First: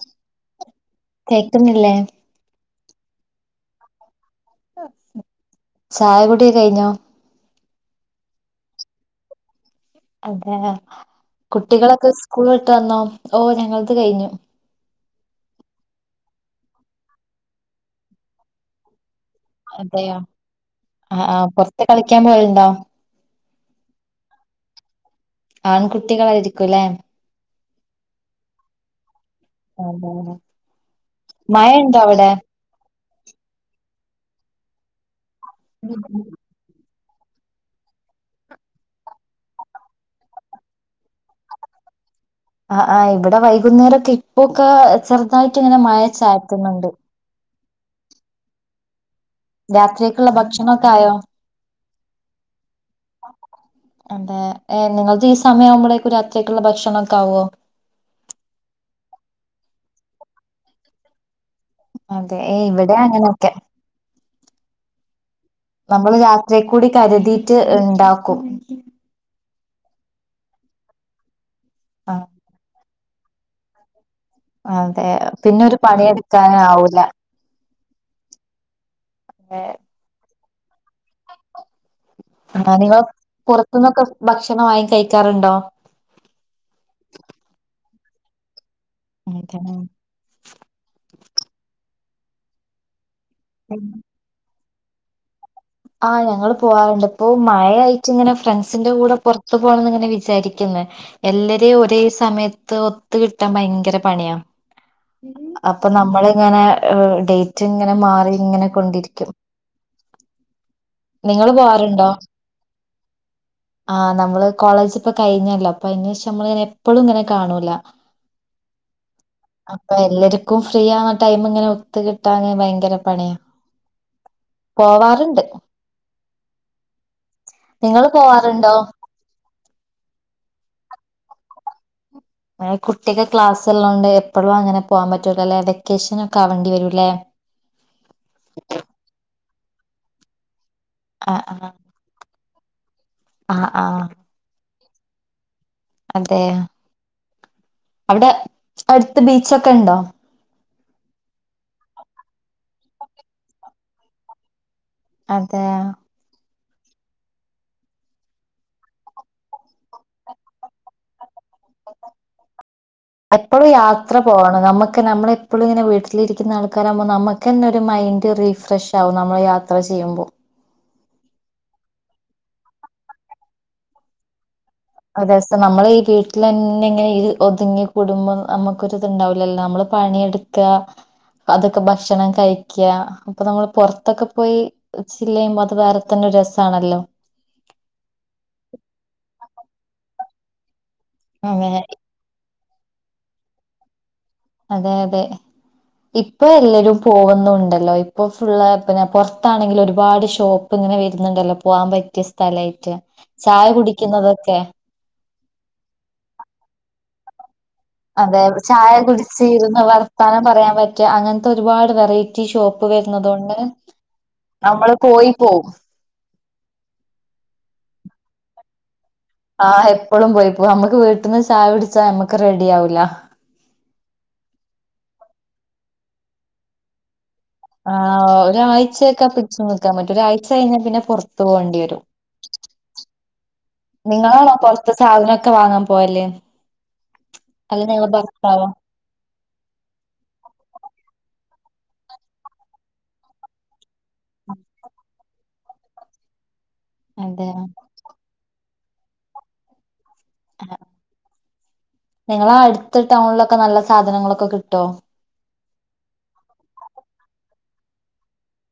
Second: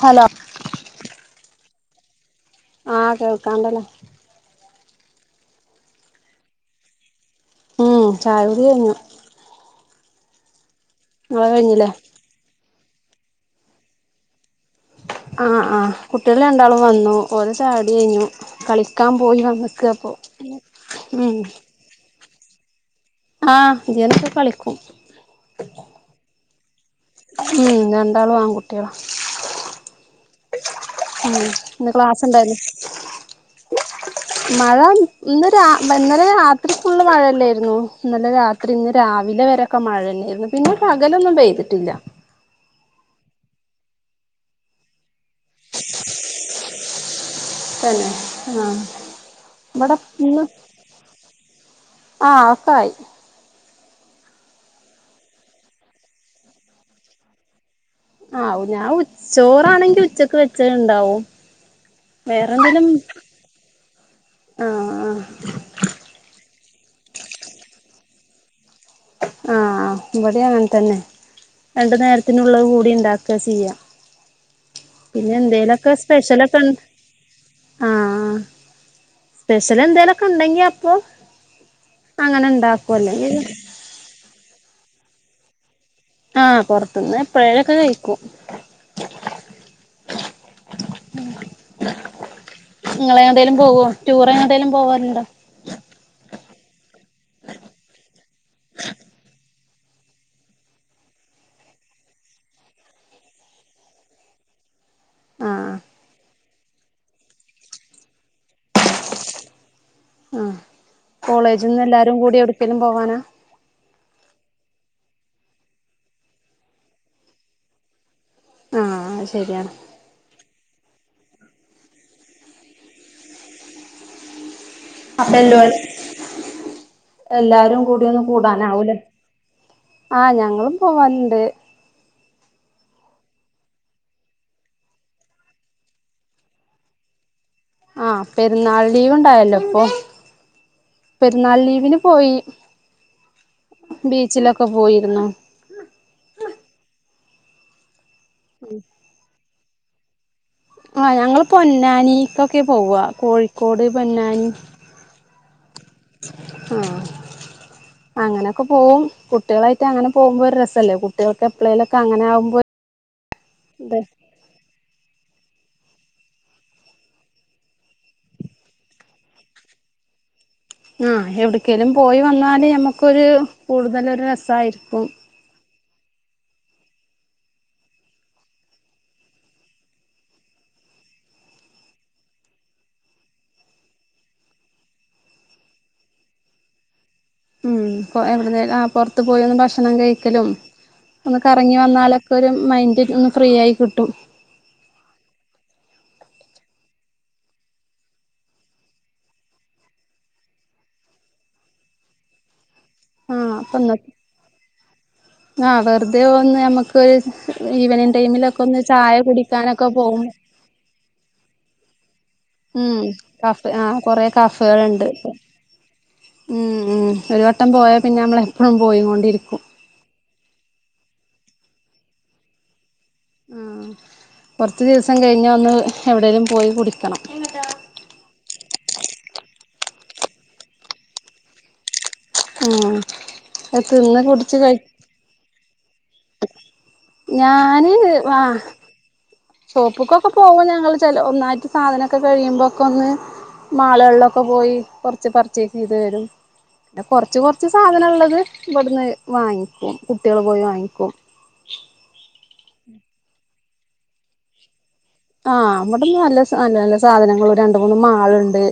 Hello ല്ലേ ആഹ് കേൾക്കാണ്ടല്ല. ചായ കുടി കയിഞ്ഞോ? ഉം ചായ കുടി കയിഞ്ഞു. അതെ. കഴിഞ്ഞില്ലേ കുട്ടികളൊക്കെ സ്കൂൾ വിട്ട് വന്നോ ഓ ഞങ്ങളത് കഴിഞ്ഞു ആഹ് കുട്ടികൾ രണ്ടാളും വന്നു ഓര ചായകുടി കഴിഞ്ഞു കളി ക്കാൻ പോയിവന്ന്ക്ക ഇപോ അതെയോ ഉം ളിക്കാൻ പോല്ണ്ടോ? ആഹ് [unintelligible] കളിക്കും കുലേ. ഉം രണ്ടാളും ആൺകുട്ടികള. ആഹ് ആഹ്. ഉം ഇന്ന് ക്ലാസ് ഇണ്ടായില്ലേ? മഴ ഇന്ന് രാ ഇന്നലെ രാത്രി ഫുള്ള് മഴല്ലേയിരുന്നു ഇന്നലെ രാത്രി ഇന്ന് രാവിലെ വരൊക്കെ മഴന്നെയായിരുന്നു പിന്നെ പകലൊന്നും പെയ്തിട്ടില്ല. ഇല്ല. ആ ഇവിടെ വൈകുന്നേരക്കെ ഇപ്പൊക്ക ചെറുതായിട്ട് ഇങ്ങനെ മഴ ചാറ്റുന്നുണ്ട്. തന്നെ ആഹ്. രാത്രിയേക്കുള്ള ഇവിടെന്ന് ഭക്ഷണൊക്കെ ആയോ ആഹ് ഒക്കായി. അതെ നിങ്ങൾത് ഈ സമയം ആവുമ്പളെക്കും രാത്രിക്കായ്ക്കുള്ള ഭക്ഷണം ഒക്കെ ആവോ? ആ ഞാൻ ഉ ച്ചോറാണെങ്കി ഉച്ചക്ക് വെച്ച ണ്ടാവും അതെ ഏ ഇവിടെ അങ്ങനെയൊക്കെ. ആഹ് ആഹ് നമ്മൾ രാത്രിയക്കൂടി കരുതിയിട്ട് ഇണ്ടാക്കും. ആഹ് ഇവിടെ അങ്ങനെ തന്നെ രണ്ടു ആ നേരത്തിനുള്ളത് കൂടി ഉണ്ടാക്കുക ചെയ്യാ. അതെ പിന്നെ ഒരു എന്തേലൊക്കെ പണിയെടുക്കാനും സ്പെഷ്യലൊക്കെ ആവൂല ആഹ് സ്പെഷ്യൽ എന്തേലൊക്കെ ഉണ്ടെങ്കി അപ്പൊ അങ്ങനെ ഇണ്ടാക്കല്ലെങ്കി ത്തുന്നൊക്കെ ഭക്ഷണം വാങ്ങി കഴിക്കാറുണ്ടോ? ആഹ് പൊറത്തുന്ന് എപ്പോഴേലൊക്കെ കഴിക്കും. അതെ നിങ്ങൾ ഏടെങ്കിലും പോകോ ടൂർ എങ്ങട്ടെലും പോവാറ്ണ്ടോ? ആഹ് ഞങ്ങള് പോവാറുണ്ട് ഇപ്പൊ ഒത്ത പോണംന്ന് ഇങ്ങനെ വിചാരിക്കുന്ന് എല്ലരേം ഒരേ സമയത്ത് ഒത്ത് കിട്ടാൻ ഭയങ്കര പണിയാ. ആഹ് അപ്പൊ നമ്മള ങ്ങനെ ഡേറ്റ് ഇങ്ങനെ മാറി ഇങ്ങനെ. കൊണ്ടിരിക്കും ആഹ് നിങ്ങള് കോളേജിന്ന് പോവാറുണ്ടോ? എല്ലാരും കൂടി എവിട്ക്കേലും പോവാനാ ആ നമ്മള് [unintelligible] ഇപ്പ കഴിഞ്ഞല്ലോ അപ്പയിന് ശേഷം നമ്മള് ഇങ്ങെനെ എപ്പോഴും ഇങ്ങനെ കാണൂല. ആഹ് ശരിയാണ് അപ്പൊ എല്ലര്ക്കും. ഫ്രീ ആന്ന ടൈമിങ്ങനെ ഒത്ത് കിട്ടാൻ ഭയങ്കര പണിയാ. പോവാറിണ്ട്. എല്ലാരും കൂടി നിങ്ങള് ഒന്നും പോവാറുണ്ടോ കൂടാനാവൂലേ. ആഹ് ഞങ്ങളും പോവലിണ്ട്. എ കുട്ടിക്ക് ക്ലാസ്ള്ളത് കൊണ്ട് എപ്പോളും ങ്ങനെ പോകാൻ പറ്റൂലല്ലെ വെക്കേഷൻ ഒക്കെ ആവണ്ടി വരൂല്ലേ? ആ പെരുന്നാൾ ലീവ് ഉണ്ടായല്ലോ ഇപ്പൊ. ആഹ് പെരുന്നാൾ ആഹ് ലീവിന് പോയി. ആഹ് ആഹ് ബീച്ചിലൊക്കെ പോയിരുന്നു. അതെ അവിടെ അടുത്ത് ബീച്ചൊക്കെ ഉണ്ടോ? ആ ഞങ്ങള് പൊന്നാനിക്കൊക്കെ പോവാ കോഴിക്കോട് പൊന്നാനി. അതെ ആഹ് അങ്ങനെയൊക്കെ പോവും കുട്ടികളായിട്ട് അങ്ങനെ പോകുമ്പോ ഒരു രസല്ലേ കുട്ടികൾക്ക് എപ്പളെലൊക്കെ അങ്ങനെ ആകുമ്പോ. എപ്പോഴും ഇത് യാത്ര പോകണം നമ്മുക്ക് നമ്മള പ്പളും ങ്ങനെ വീട്ടിലിരിക്കുന്ന ആൾക്കാരാകുമ്പോ നമുക്ക്ന്നെ ഒരു മൈൻഡ് റിഫ്രഷ് ആകും നമ്മളള് യാത്ര ചെയ്യുമ്പോ. ആഹ് എവിടക്ക്കെലും പോയി വന്നാല് ഞമ്മക്കൊരു കൂടുതല് ഒരു രസായിരിക്കും. അതെ സം നമ്മൾ ഈ വീട്ടിലന്നെ ഇങ്ങനെ ഇ ഒതുങ്ങി കൂടുമ്പോ നമ്മക്കൊരുത് ണ്ടാവില്ലല്ലോ നമ്മള് പണിയെടുത്ത് [unintelligible] അതൊക്കെ ഭക്ഷണം കഴിക്യാ അപ്പൊ നമ്മള് പുറത്തൊക്കെ പോയി ചില്ല് ചെയുമ്പോ അത് വേറെ തന്നെ രസാണല്ലോ? ഉം എവിടന്നേല പുറത്ത് പോയൊന്ന് ഭക്ഷണം കഴിക്കലും. ഒന്ന് കറങ്ങി അങ്ങനെ വന്നാലൊക്കെ ഒരു മൈൻഡ് ഒന്ന് ഫ്രീ ആയി കിട്ടും അതെ അതെ ഇപ്പൊ എല്ലരും പോകുന്നുണ്ടല്ലോ ഇപ്പൊ ഫുള് പിന്നെ പുറത്താണെങ്കിൽ ഒരുപാട് ഷോപ്പ് അങ്ങനെ വരുന്നുണ്ടല്ലോ പോവാൻ പറ്റിയ സ്ഥലയിട്ട് ചായ കുടിക്കുന്നതൊക്കെ ആ വെറുതെ പോന്ന് ഞമ്മക്ക് ഒര് അതെ ചായ കുടിച്ചിരുന്ന് കുടിക്കാനൊക്കെ പോകും വർത്താനം പറയാൻ പറ്റ്വ അങ്ങനത്തെ ഒരുപാട് വെറൈറ്റി ഷോപ്പ് ഉം വരുന്നതുകൊണ്ട് കഫ് ആഹ നമ്മള് കൊഫേകഫകൾുണ്ട് പോയി പോവും ഉം ഉ ഒരു വട്ടം പോയാൽ പിന്നെ നമ്മളെപ്പോഴും പോയി കൊ ആഹ് എപ്പോഴും പോയിപ്പോ നമ്മുക്ക് വീട്ടിൽന്ന് ചായ പിടിച്ചാ നമ്മുക്ക് റെഡി ആാവൂല. ആ കുറച്ചു ദിവസം കഴിഞ്ഞ ഒന്ന് എവിടെേലും പോയി കുടിക്കണം ആ ഒരാഴ്ചയക്കെ പിടിച്ചു നിക്കാൻ പറ്റും ഒരാഴ്ച കഴിഞ്ഞാ പിന്നെ പുറത്തു പോകേണ്ടി വരു. ഉം അത് തിന്ന് നിങ്ങളാണോ കുടിച്ച് കഴി പൊറത്ത സാധനൊക്കെ വാങ്ങാൻ പോവല് അതോ ങ്ങള് ഭർത്തവാ ഷോപ്പക്കൊക്കെ പോകുമോ ഞങ്ങള്ൾ ചില ഒന്നായിട്ട് സാധനമൊക്കെ കഴിയുമ്പോക്കെ ഒന്ന് മാൾകളിലൊക്കെ പോയി കൊറച്ച് പർച്ചേസ് ചെയ്ത് വരും. പി കൊറച്ച് അതെ കുറച്ച് സാധനം ഉള്ളത് ഇവിടുന്ന് വാങ്ങിക്കും കുട്ടികള് പോയി വാങ്ങിക്കും. നിങ്ങള അടുത്ത ടൗണിലൊക്കെ നല്ല സാധനങ്ങളൊക്കെ കിട്ടോ? ആഹ് അമ്മട നല്ല നല്ല നല്ല സാധനങ്ങ രണ്ട മൂന്ന് മാളുണ്ട്.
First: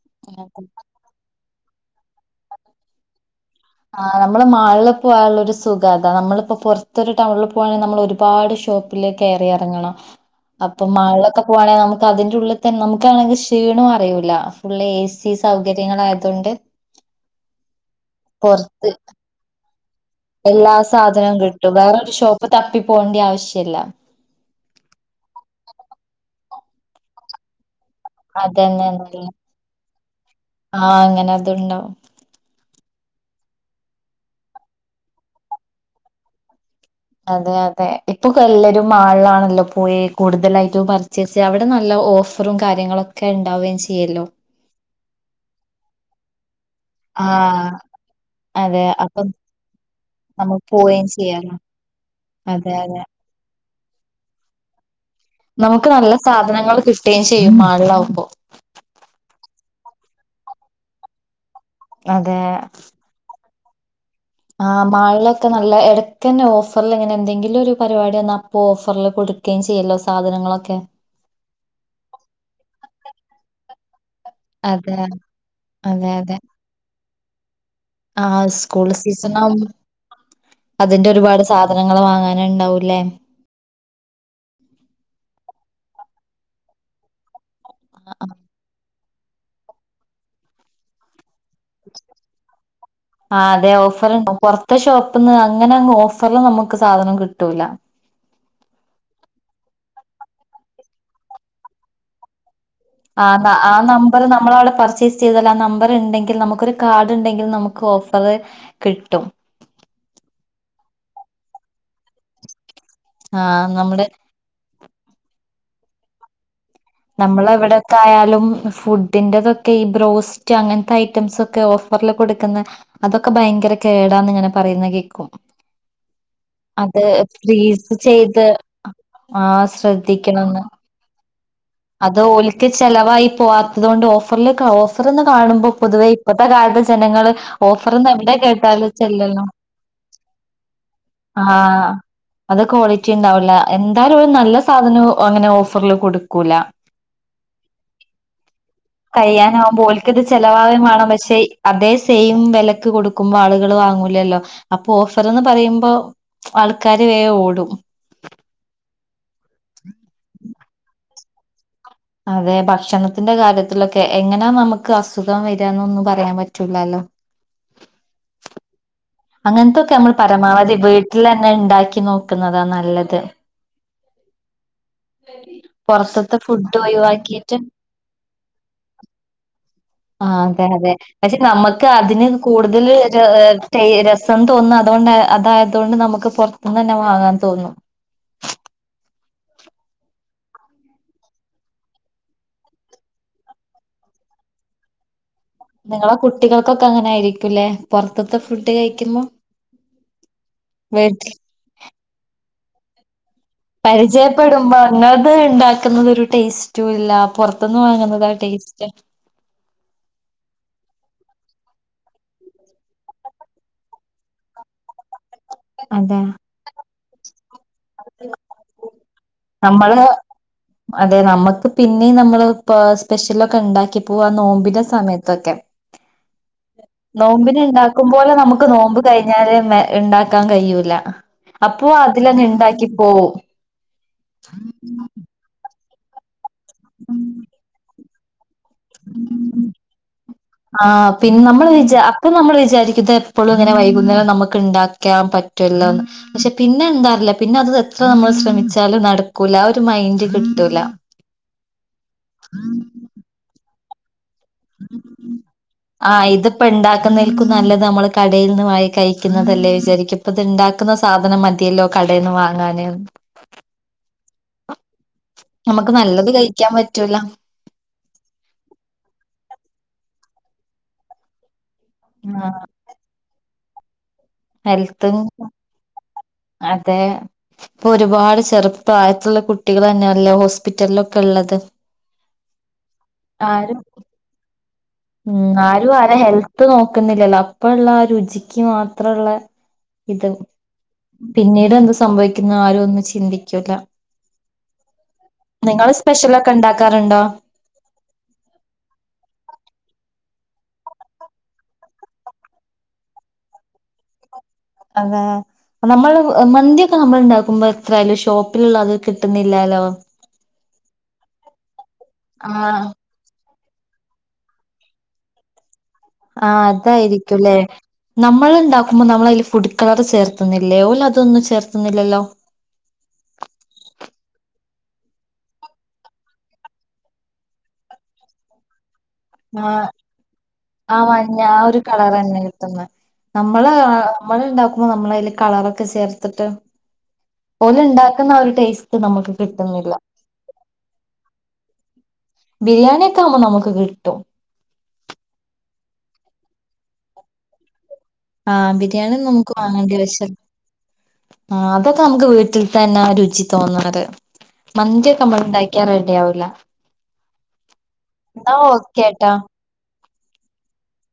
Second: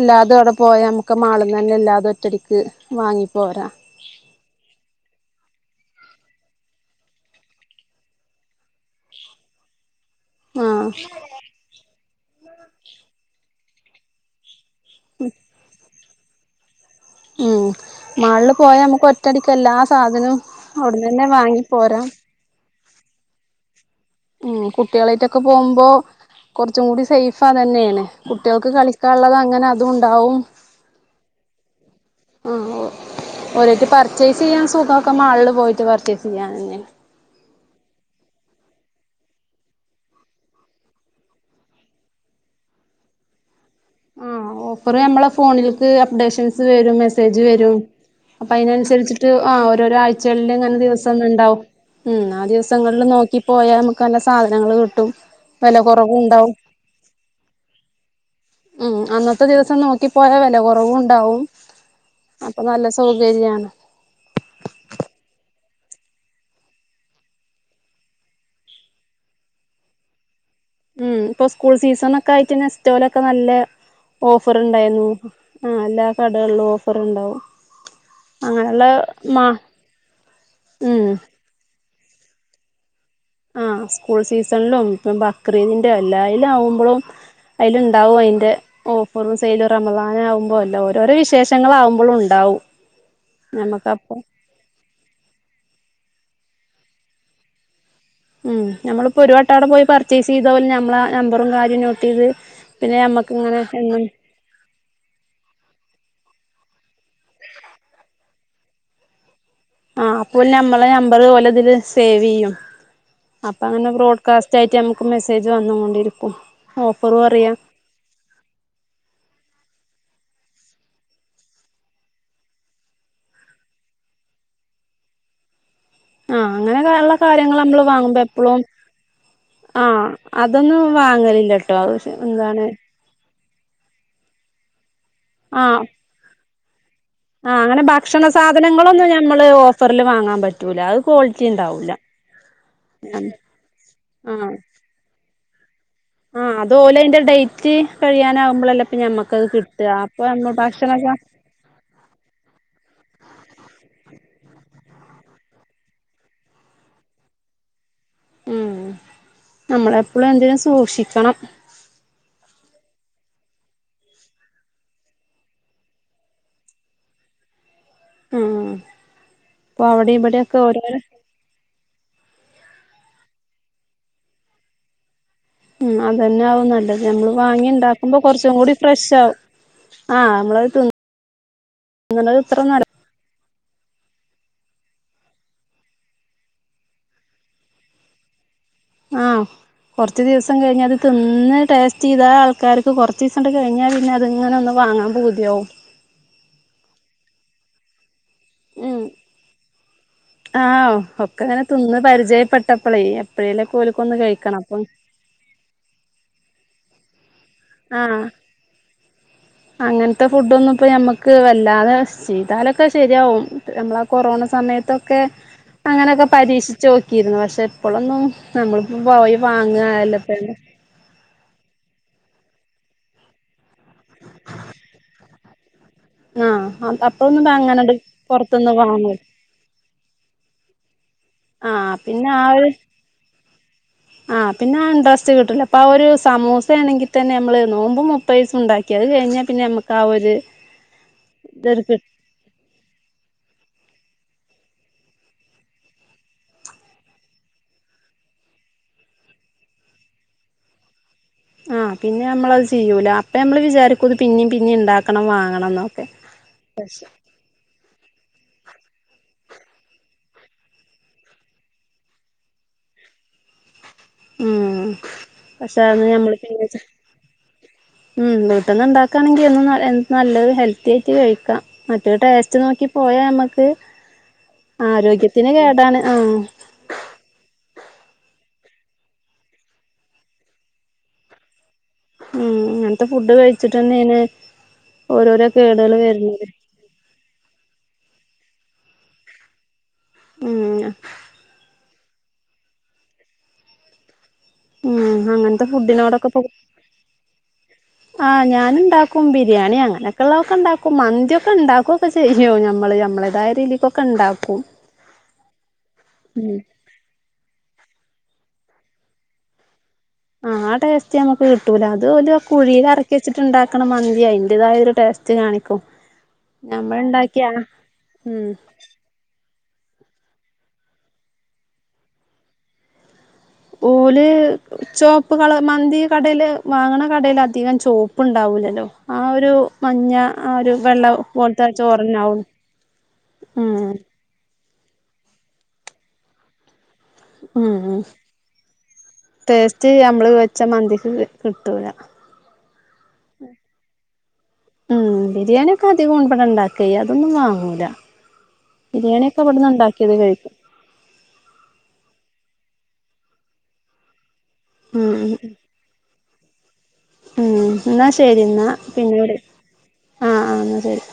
എല്ലാതും അവിടെ പോയാ നമുക്ക് മാളിൽ തന്നെ എല്ലാതും ഒറ്റടിക്ക് വാങ്ങി പോരാ ആ് നമ്മളെ മാളില പോയാലുള്ള ഒര് സുഖ താ നമ്മളിപ്പോ പൊറത്തൊര് ടൗണിൽ പോവാണെങ്കിൽ നമ്മൾ ഒരുപാട് ഷോപ്പിൽ കേറിയിറങ്ങണം അപ്പൊ ആഹ് മാളൊക്കെ പോവാണെങ്കിൽ നമുക്ക് അതിന്റെ ഉള്ളിൽ തന്നെ നമുക്കാണെങ്കിൽ ശ് ക്ഷീണും അറിയൂലഫുള്ള് എ സി സൗകര്യങ്ങളൾ ആയതുകൊണ്ട് ഉം മാളില് പോയാ നമുക്ക് ഒറ്റടിക്ക് എല്ലാ സാധ എല്ലാ സാധനവും കിട്ടും വേറരു ഷോപ്പ് തപ്പി പോകേണ്ടി ആവശ്യല്ല. ഉം കുട്ടികളായിട്ടൊക്കെ പോകുമ്പോ കുറച്ചും കൂടി സേയ്ഫ് അതെ ന്നെയാണ്. കുട്ടികൾക്ക് അതന്നെ നല്ല കളിക്കാനുള്ളത് അങ്ങനെ അതുംണ്ടാവും ആഹ് അങ്ങനെ അതുണ്ടാവും ആ ഓ ഒരട്ട് പർച്ചേസ് ചെയ്യാൻ സുഖൊക്കെ മാളില് പോയിട്ട് പർച്ചേസ് ചെയ്യാൻ തന്നെ അതെ അതെ ഇപ്പൊ എല്ലാരും മാളാണല്ലോ പോയി കൂടുതലായിട്ടും പർച്ചേസ് അവിടെ നല്ല ഓഫറും കാര്യങ്ങളൊക്കെ ഉണ്ടാവുക ചെയ ആ ഓഫറ് നമ്മള ഫോണിലക്ക് അപ്ഡേഷൻസ് വരും മെസ്സേജ് ആഹ് വരും. അപ്പൊ അതെ അപ്പം അതിനനുസരിച്ചിട്ട് ആ് ഓരോരോ ആഴ്ചകളിലും നമുക്ക് ഇങ്ങനെ പോവുകയും ദിവസം ചെയ്യാലോ ഒന്നുണ്ടാവും ഉം ആ അതെ അതെ ദിവസങ്ങളിൽ നോക്കി പോയാൽ നമുക്ക് നല്ല സാധനങ്ങള്ൾ കിട്ടും. വില നമ്മുക്ക് നല്ല കുറവും ഉണ്ടാവും സാധനങ്ങൾ കിട്ടുകയും ചെയ്യും മാളിലാകുമ്പോ ഉ അന്നത്തെ ദിവസം നോക്കിപ്പോയാ വെലകറവും ഉണ്ടാവും അതെ അപ്പൊ നല്ല സൗകര്യണ് ആ മാളിൽ ഒക്കെ നല്ല ഇടയ്ക്കന്നെ ഓഫറിൽ ഇങ്ങനെ എന്തെങ്കിലും ഒരു പരിപാടി വന്ന അപ്പോ ഓഫറിൽ കൊടു കൊടുക്കയും ചെയ്യല്ലോ സാധനങ്ങളൊക്കെ? ഉം ഇപ്പൊ സ്കൂൾ സീസൺ ഒക്കെ ആയിട്ട് നസ്‌റ്റോലൊക്കെ നല്ല അതെ ഓഫർണ്ടായിരുന്നു ആ എല്ലാ കടകളിലും ഓഫറ ണ്ടാവും ആഹ സ്കൂൾ സീസനാവും ഉം അതിന്റെ ഒരുപാട് സാധ ധനങ്ങൾ വാങ്ങാന് ഉണ്ടാവൂല്ലേ? ആഹ സ്കൂൾ സീസണിലും ഇപ്പം ബക്രീതിന്റെ എല്ലായലും ആവുമ്പലും അയിലുണ്ടാവും അയിന്റെ ഓ കുറു സൈലും റമളാൻ ആകുമ്പോ അല്ല ഓരോരോ വിശേഷങ്ങളൾ ആകുമ്പോഴും ഉണ്ടാവും ആ അതെ ഞമ്മക്കപ്പൊ ഓഫർണ്ടോ പൊറത്തെ ഷോപ്പ് - അപ്പ അങ്ങനെ ഓഫറിൽ നമുക്ക് സാധനം കിട്ടൂല. ഉം നമ്മളിപ്പോ ഒരു വട്ട അവടെപോയി പർച്ചേസ് ചെയ്ത പോലെ നമ്മളെ ആ നമ്പറും കാര്യവും നോട്ട് ചെയ്ത് പിന്നെ ആ നമ്മക്ക് ഇങ്ങനെ ആ എന്നും നമ്പർ നമ്മൾ അവിടെ പർച്ചേസ് ചെയ്തല്ലോ ആ നമ്പർ ഇണ്ടെങ്ക കിൽ നമുക്കരു കാർഡ് ഉണ്ടെങ്കിൽ നമുക്ക് ഓഫറ് കിട്ടും. ആഹ അപ്പൊ നമ്മളെ നമ്പറ് ഒലെ ഇതില് സേവ് ചെയ്യും അപ്പ ആഹ് അങ്ങനെ നമ്മുടെ ബ്രോഡ്കാസ്റ്റ് ആയിട്ട് നമുക്ക് മെസ്സേജ് വന്നൊണ്ടിരിക്കും. നമ്മൾ എവിടെൊക്കെ ആയാലും ഫുഡിന്റെ തൊ ഈ ബ്രോസ്റ്റ് അങ്ങനത്തെ ഐറ്റംസ് ഒക്കെ ഓഫറിൽ കൊടുക്കുന്നത് അതൊക്കെ ഭയങ്കര കേടാണ് ഇങ്ങനെ പറ പറയുന്ന കേക്ക ആഹ് അ അങ്ങനെയുള്ള കാര്യങ്ങൾ നമ്മള് ഫ്രീസ് സ വാങ്ങുമ്പോ ചെയ്ത് എപ്പളും [unintelligible] ആഹ ആഹ് ശ്രദ്ധിക്കണന്ന് അതൊന്നും വാങ്ങലില്ലട്ടോ അത് എന്താണ് ഓൽക് ചെലവായി പോവാത്തത് കൊണ്ട് ഓഫറിലേ ഓഫർന്ന് കാണുമ്പോൾ ആഹ് പൊതുവേ ഇപ്പഴത്തെ കാലത്ത്. ജനങ്ങൾ ആഹ് അങ്ങനെ ഓഫർന്ന് ഭക്ഷണ എവിടെ കേട്ടാലും സാധനങ്ങളൊന്നും ചെല്ലല്ലോ നമ്മള് ഓഫറിൽ വാങ്ങാൻ പറ്റൂല അത് ക്വാളിറ്റി ആഹ. ഉണ്ടാവൂല അത് ക്വാളിറ്റി ഉണ്ടാവില്ല എന്തായാലും നല്ല സാധനവും അങ്ങനെ ഓഫറിൽ കൊടു ആഹ അത് ഓൽ അതിന്റെ ഡേറ്റ് കഴിയാനാകുമ്പോ അല്ലെ ഞമ്മക്കത് കഴിയാനാവുമ്പോ കിട്ടാ ഓൽക്കത് അപ്പൊ നമ്മ ചെലവാവേം ഭക്ഷണം വേണം സാധന പക്ഷെ അതേ സെയിം വിലക്ക് കൊടുക്കുമ്പോ ആൾ ലു കാല് വാങ്ങൂലല്ലോ അപ്പൊ ഓഫർന്ന് പറയുമ്പോ ആൾകാര് വേഗം ഓടും. ഉം നമ്മൾ എപ്പോഴും എന്തിനും സൂക്ഷിക്കണം. അതെ ഭക്ഷണത്തിന്റെ കാര്യത്തിലൊക്കെ എങ്ങനെ നമുക്ക് അസുഖം വരന്നൊന്നും പറയാൻ പറ്റൂലല്ലോ.. [inaudible] ഉം അപ്പൊ അങ്ങനത്തൊക്കെ നമ്മൾ അവിടെ ഇവിടെയൊക്കെ പരമാവധി ഓരോരോ വീട്ടിൽ അന്നെ ഉണ്ടാക്കി നോക്കി ക്കുന്നതാ നല്ലത്.. ഉം പുറത്തത്തെ അതെന്നെ ആവും ഫുഡ് നല്ലത് നമ്മള് ഒഴിവാക്കിട്ട് വാങ്ങി ഉണ്ടാക്കുമ്പോ കുറച്ചും കൂടി ഫ്രഷ് ആവും. ആ ആഹ് അതെ നമ്മളത് അതെ പക്ഷെ നമുക്ക് അതിന് തിന്നണത് ഇത്ര നല്ല കൂടുതൽ ഒരു രസം തോന്നുന്നു അതുകൊണ്ട് അതായതോണ്ട് നമുക്ക് പൊറത്തുന്ന് തന്നെ വാങ്ങാൻ തോന്നും. [unintelligible] ആഹ കുറച്ച് ദിവസം കഴിഞ്ഞാൽ അത് തിന്ന് ടസ്റ്റ് ചെയ്താ ആൾക്കാർക്ക് കുറച്ച് ദിവസംണ്ട് കഴിഞ്ഞാൽ പിന്നെ അത് ഇങ്ങനെ ഒ വാങ്ങാൻ പൂതി നിങ്ങളെ കുട്ടികൾക്കൊക്കെ അങ്ങനൊയായിരിക്കുംല്ലേ പുറ ഉ ആ വീട്ടിൽ ഒക്കെ അങ്ങനെ തിന്ന് പരിചയപ്പെട്ടപ്പോളേ. പരിചയപ്പെടുമ്പോ ഇങ്ങള്ത് ഉണ്ടാക്കുന്നുന്നത് ഒരു ടേസ്റ്റും ഇല്ല പുറ ആഹ അങ്ങനത്തെ ഫുഡ്‌ ഒന്നും ഇപ്പൊ ഞമ്മക്ക് ക്ക് വല്ലാതെ ചെയ്താലൊക്കെ ശരിയാവും നമ്മളാ കൊറോണ സമയത്തൊക്കെ. അതെ അങ്ങനെയൊക്കെ പരീക്ഷിച്ചു നോക്കിയിരുന്നു പക്ഷെ. ഇപ്പോളൊന്നും നമ്മളിപ്പോ പോയി നമ്മള് വാങ്ങല്ലപ പൊ സ്പെഷ്യലൊക്കെ ഉണ്ടാക്കിപ്പോ ആ നോമ്പിന്റെ സമയത്തൊക്കെ.. ആ നോമ്പിന് ഉണ്ടാക്കുമ്പോലെ നമുക്ക് നോമ്പ് വാങ്ങൂ കഴിഞ്ഞാല് ഉണ്ടാക്കാൻ കഴിയൂല്ല. അപ്പോ ആഹ് പിന്നെ അതിലന്നെ ആ ഒരു ഉണ്ടാക്കി പോവും ആഹ് പിന്നെ ആ ഇൻട്രസ്റ്റ് കിട്ടൂല അപ്പൊ ആ ഒരു സമൂസയാണെങ്കിൽ തന്നെ നമ്മള് നോമ്പ് മുപ്പയിസം ഉണ്ടാക്കി അത് കഴിഞ്ഞാൽ പിന്നെ നമുക്ക് ആ ഒരു ആ പിന്നെ നമ്മൾ ഇതൊരു വിച അപ്പൊ നമ്മൾ വിചാരിക്കും ത് എപ്പോഴും അങ്ങനെ വൈകുന്നേരം നമുക്ക് ണ്ടാക്കാൻ പറ്റോല്ലോന്ന് പക്ഷെ പിന്നെ ന്താറില്ല പിന്നെ അത് എത്ര നമ്മൾ ശ്രമി ച്ചാലും നടക്കൂല ആ ഒരു മൈൻഡ് കിട്ടൂല. ആ പിന്നെ നമ്മളത് ചെയ്യൂല, അപ്പൊ മ്മള് വിചാരികും ആ ഇതിപ്പോ ണ്ടാക്കുന്നെൽക്കും നല്ലത് നമ്മള് കടയിൽന്ന് വാങ്ങി കഴിക്കുന്നതല്ലേ വിചാരിക്കപ്പത്ണ്ടാക്കുന്ന സാധനം മതിയല്ലോ കടയിൽന്ന് വാങ്ങാന്. [inaudible] ഉം പക്ഷെ നമുക്ക് അത് നല്ലത് നമ്മള് പിന്നെ കഴിക്കാൻ പറ്റൂല ഉം വീട്ടന്ന് ഉണ്ടാക്കാണെങ്കിൽ ഒ [unintelligible] നല്ലത് ഹെൽത്തി ആയിട്ട് കഴിക്കാം, മറ്റേ ആഹ് ടേസ്റ്റ് നോക്കിപ്പോയാമ്മക്ക് ഹെൽത്തും ആഹ് അതെ ഇപ്പൊരുപാട് ചെറുപ്പ പ്രായത്തുള്ള കുട്ടികൾ ന്നെയല്ലേ ഹോസ്പിറ്റല്ലൊക്കെള്ളത്. ഉം ഇങ്ങനത്തെ ഫുഡ് കഴിച്ചിട്ടെന്നെണ്. ഉം ആരും ആരെ ഹെൽത്ത് നോക്കുന്നില്ലല്ലോ അപ്പള്ള ആ രുചിക്ക് മാത്രള്ള ഇത് ഉം പിന്നീട് ന്ത് സംഭവിക്കുന്ന ആരും ഒന്നും ചിന്തിക്കൂല. ഉം അങ്ങനത്തെ നിങ്ങള്, സ്പെഷ്യലൊക്കെ ണ്ടാക്കാറുണ്ടോ? ആ, ഞാന്ണ്ടാക്കും, ബിരിയാണി, അങ്ങനെള്ളക്കണ്ടാക്കും, മന്തിയൊക്കെണ്ടാക്ക്ഒക്കെ ചെയ്യും, ഞമ്മള്. ഞമ്മളെതായ രീതിക്കൊക്കെ ണ്ടാക്കും. അതെ, നമ്മള് മന്തിയൊക്ക, നമ്മൾ ണ്ടാക്കുമ്പോ, എത്രാലും ഷോപ്പിലുള്ളത്, കിട്ടുന്നില്ലാലോ. ആ, ടേസ്റ്റ്നമുക്ക് കിട്ടൂല, അത് ഓല് ആഹ് കുഴീല്അറക്കിച്ചിട്ട്ണ്ടാക്ക ണ, മന്തി അയിന്റേതായ, ഒരു, ടേസ്റ്റ്, കാണിക്കും. ആ, ഞമ്മൾ ഉണ്ടാക്കിയ അതായിരിക്കുംല്ലേ, ഉം നമ്മള് ണ്ടാക്കുമ്പോ, നമ്മളയില് ഫുഡ് കളർചേർത്തുന്നില്ലേ, ഓലതൊന്നും, ചേർത്തുന്നില്ലല്ലോ? ഓല്, ചുവപ്പുകള്മന്തി കടയില്, വാങ്ണ കടേല് അധികം, ചോപ്പ്ണ്ടകും. ലല്ലോ, ആഒരു, ആഹ് മഞ്ഞ, ആഒരു, ആ വെള്ള, മഞ്ഞ ആ പോലത്തെ, ഒരു കളറന്നെ ചോറന്നെആാവും. കിട്ടുന്നെ നമ്മള്, നമ്മള്ണ്ടാക്കുമ്പോ, നമ്മള അതില്, കളറൊക്കെ, ചേർത്തിട്ട് ഉം ഓലുണ്ടാക്കുന്നആ ഒരു, ടേസ്റ്റ്, നമുക്ക് ടേസ്റ്റ് കിട്ടുന്നില്ല. നമ്മള് വെച്ച മന്തിക്ക് കിട്ടൂല ബിരിയാണിക്കെവുമ്പോ, നമുക്ക്, കിട്ടും. ഉം, ബിരിയാണിഒക്കെ, അധികം, ഇബടെണ്ടാക്ക്യ്യാ, അതൊന്നും, വാങ്ങൂല. ആഹ, ബിരിയാണി, ബിരിയാണിയൊക്കെ നമുക്ക്, ഇവിടുന്ന് വാങ്ങേണ്ടി, ഉണ്ടാക്കിയത് വച്ച, കഴിക്കും ആ, അതൊക്കെ, നമുക്ക്, വീട്ടിൽ [unintelligible] തന്നെ, രുചിതോന്നറ്, ഉം മന്തിയൊക്കെ ഉം മ്മള്ണ്ടാക്കിയാ, റെഡിആവൂല. ഉം, ന്നാ, ശരി, ന്നാ, ഓക്കേട്ടോ പിന്നീട്, ആആ ന്നാ, ശരി.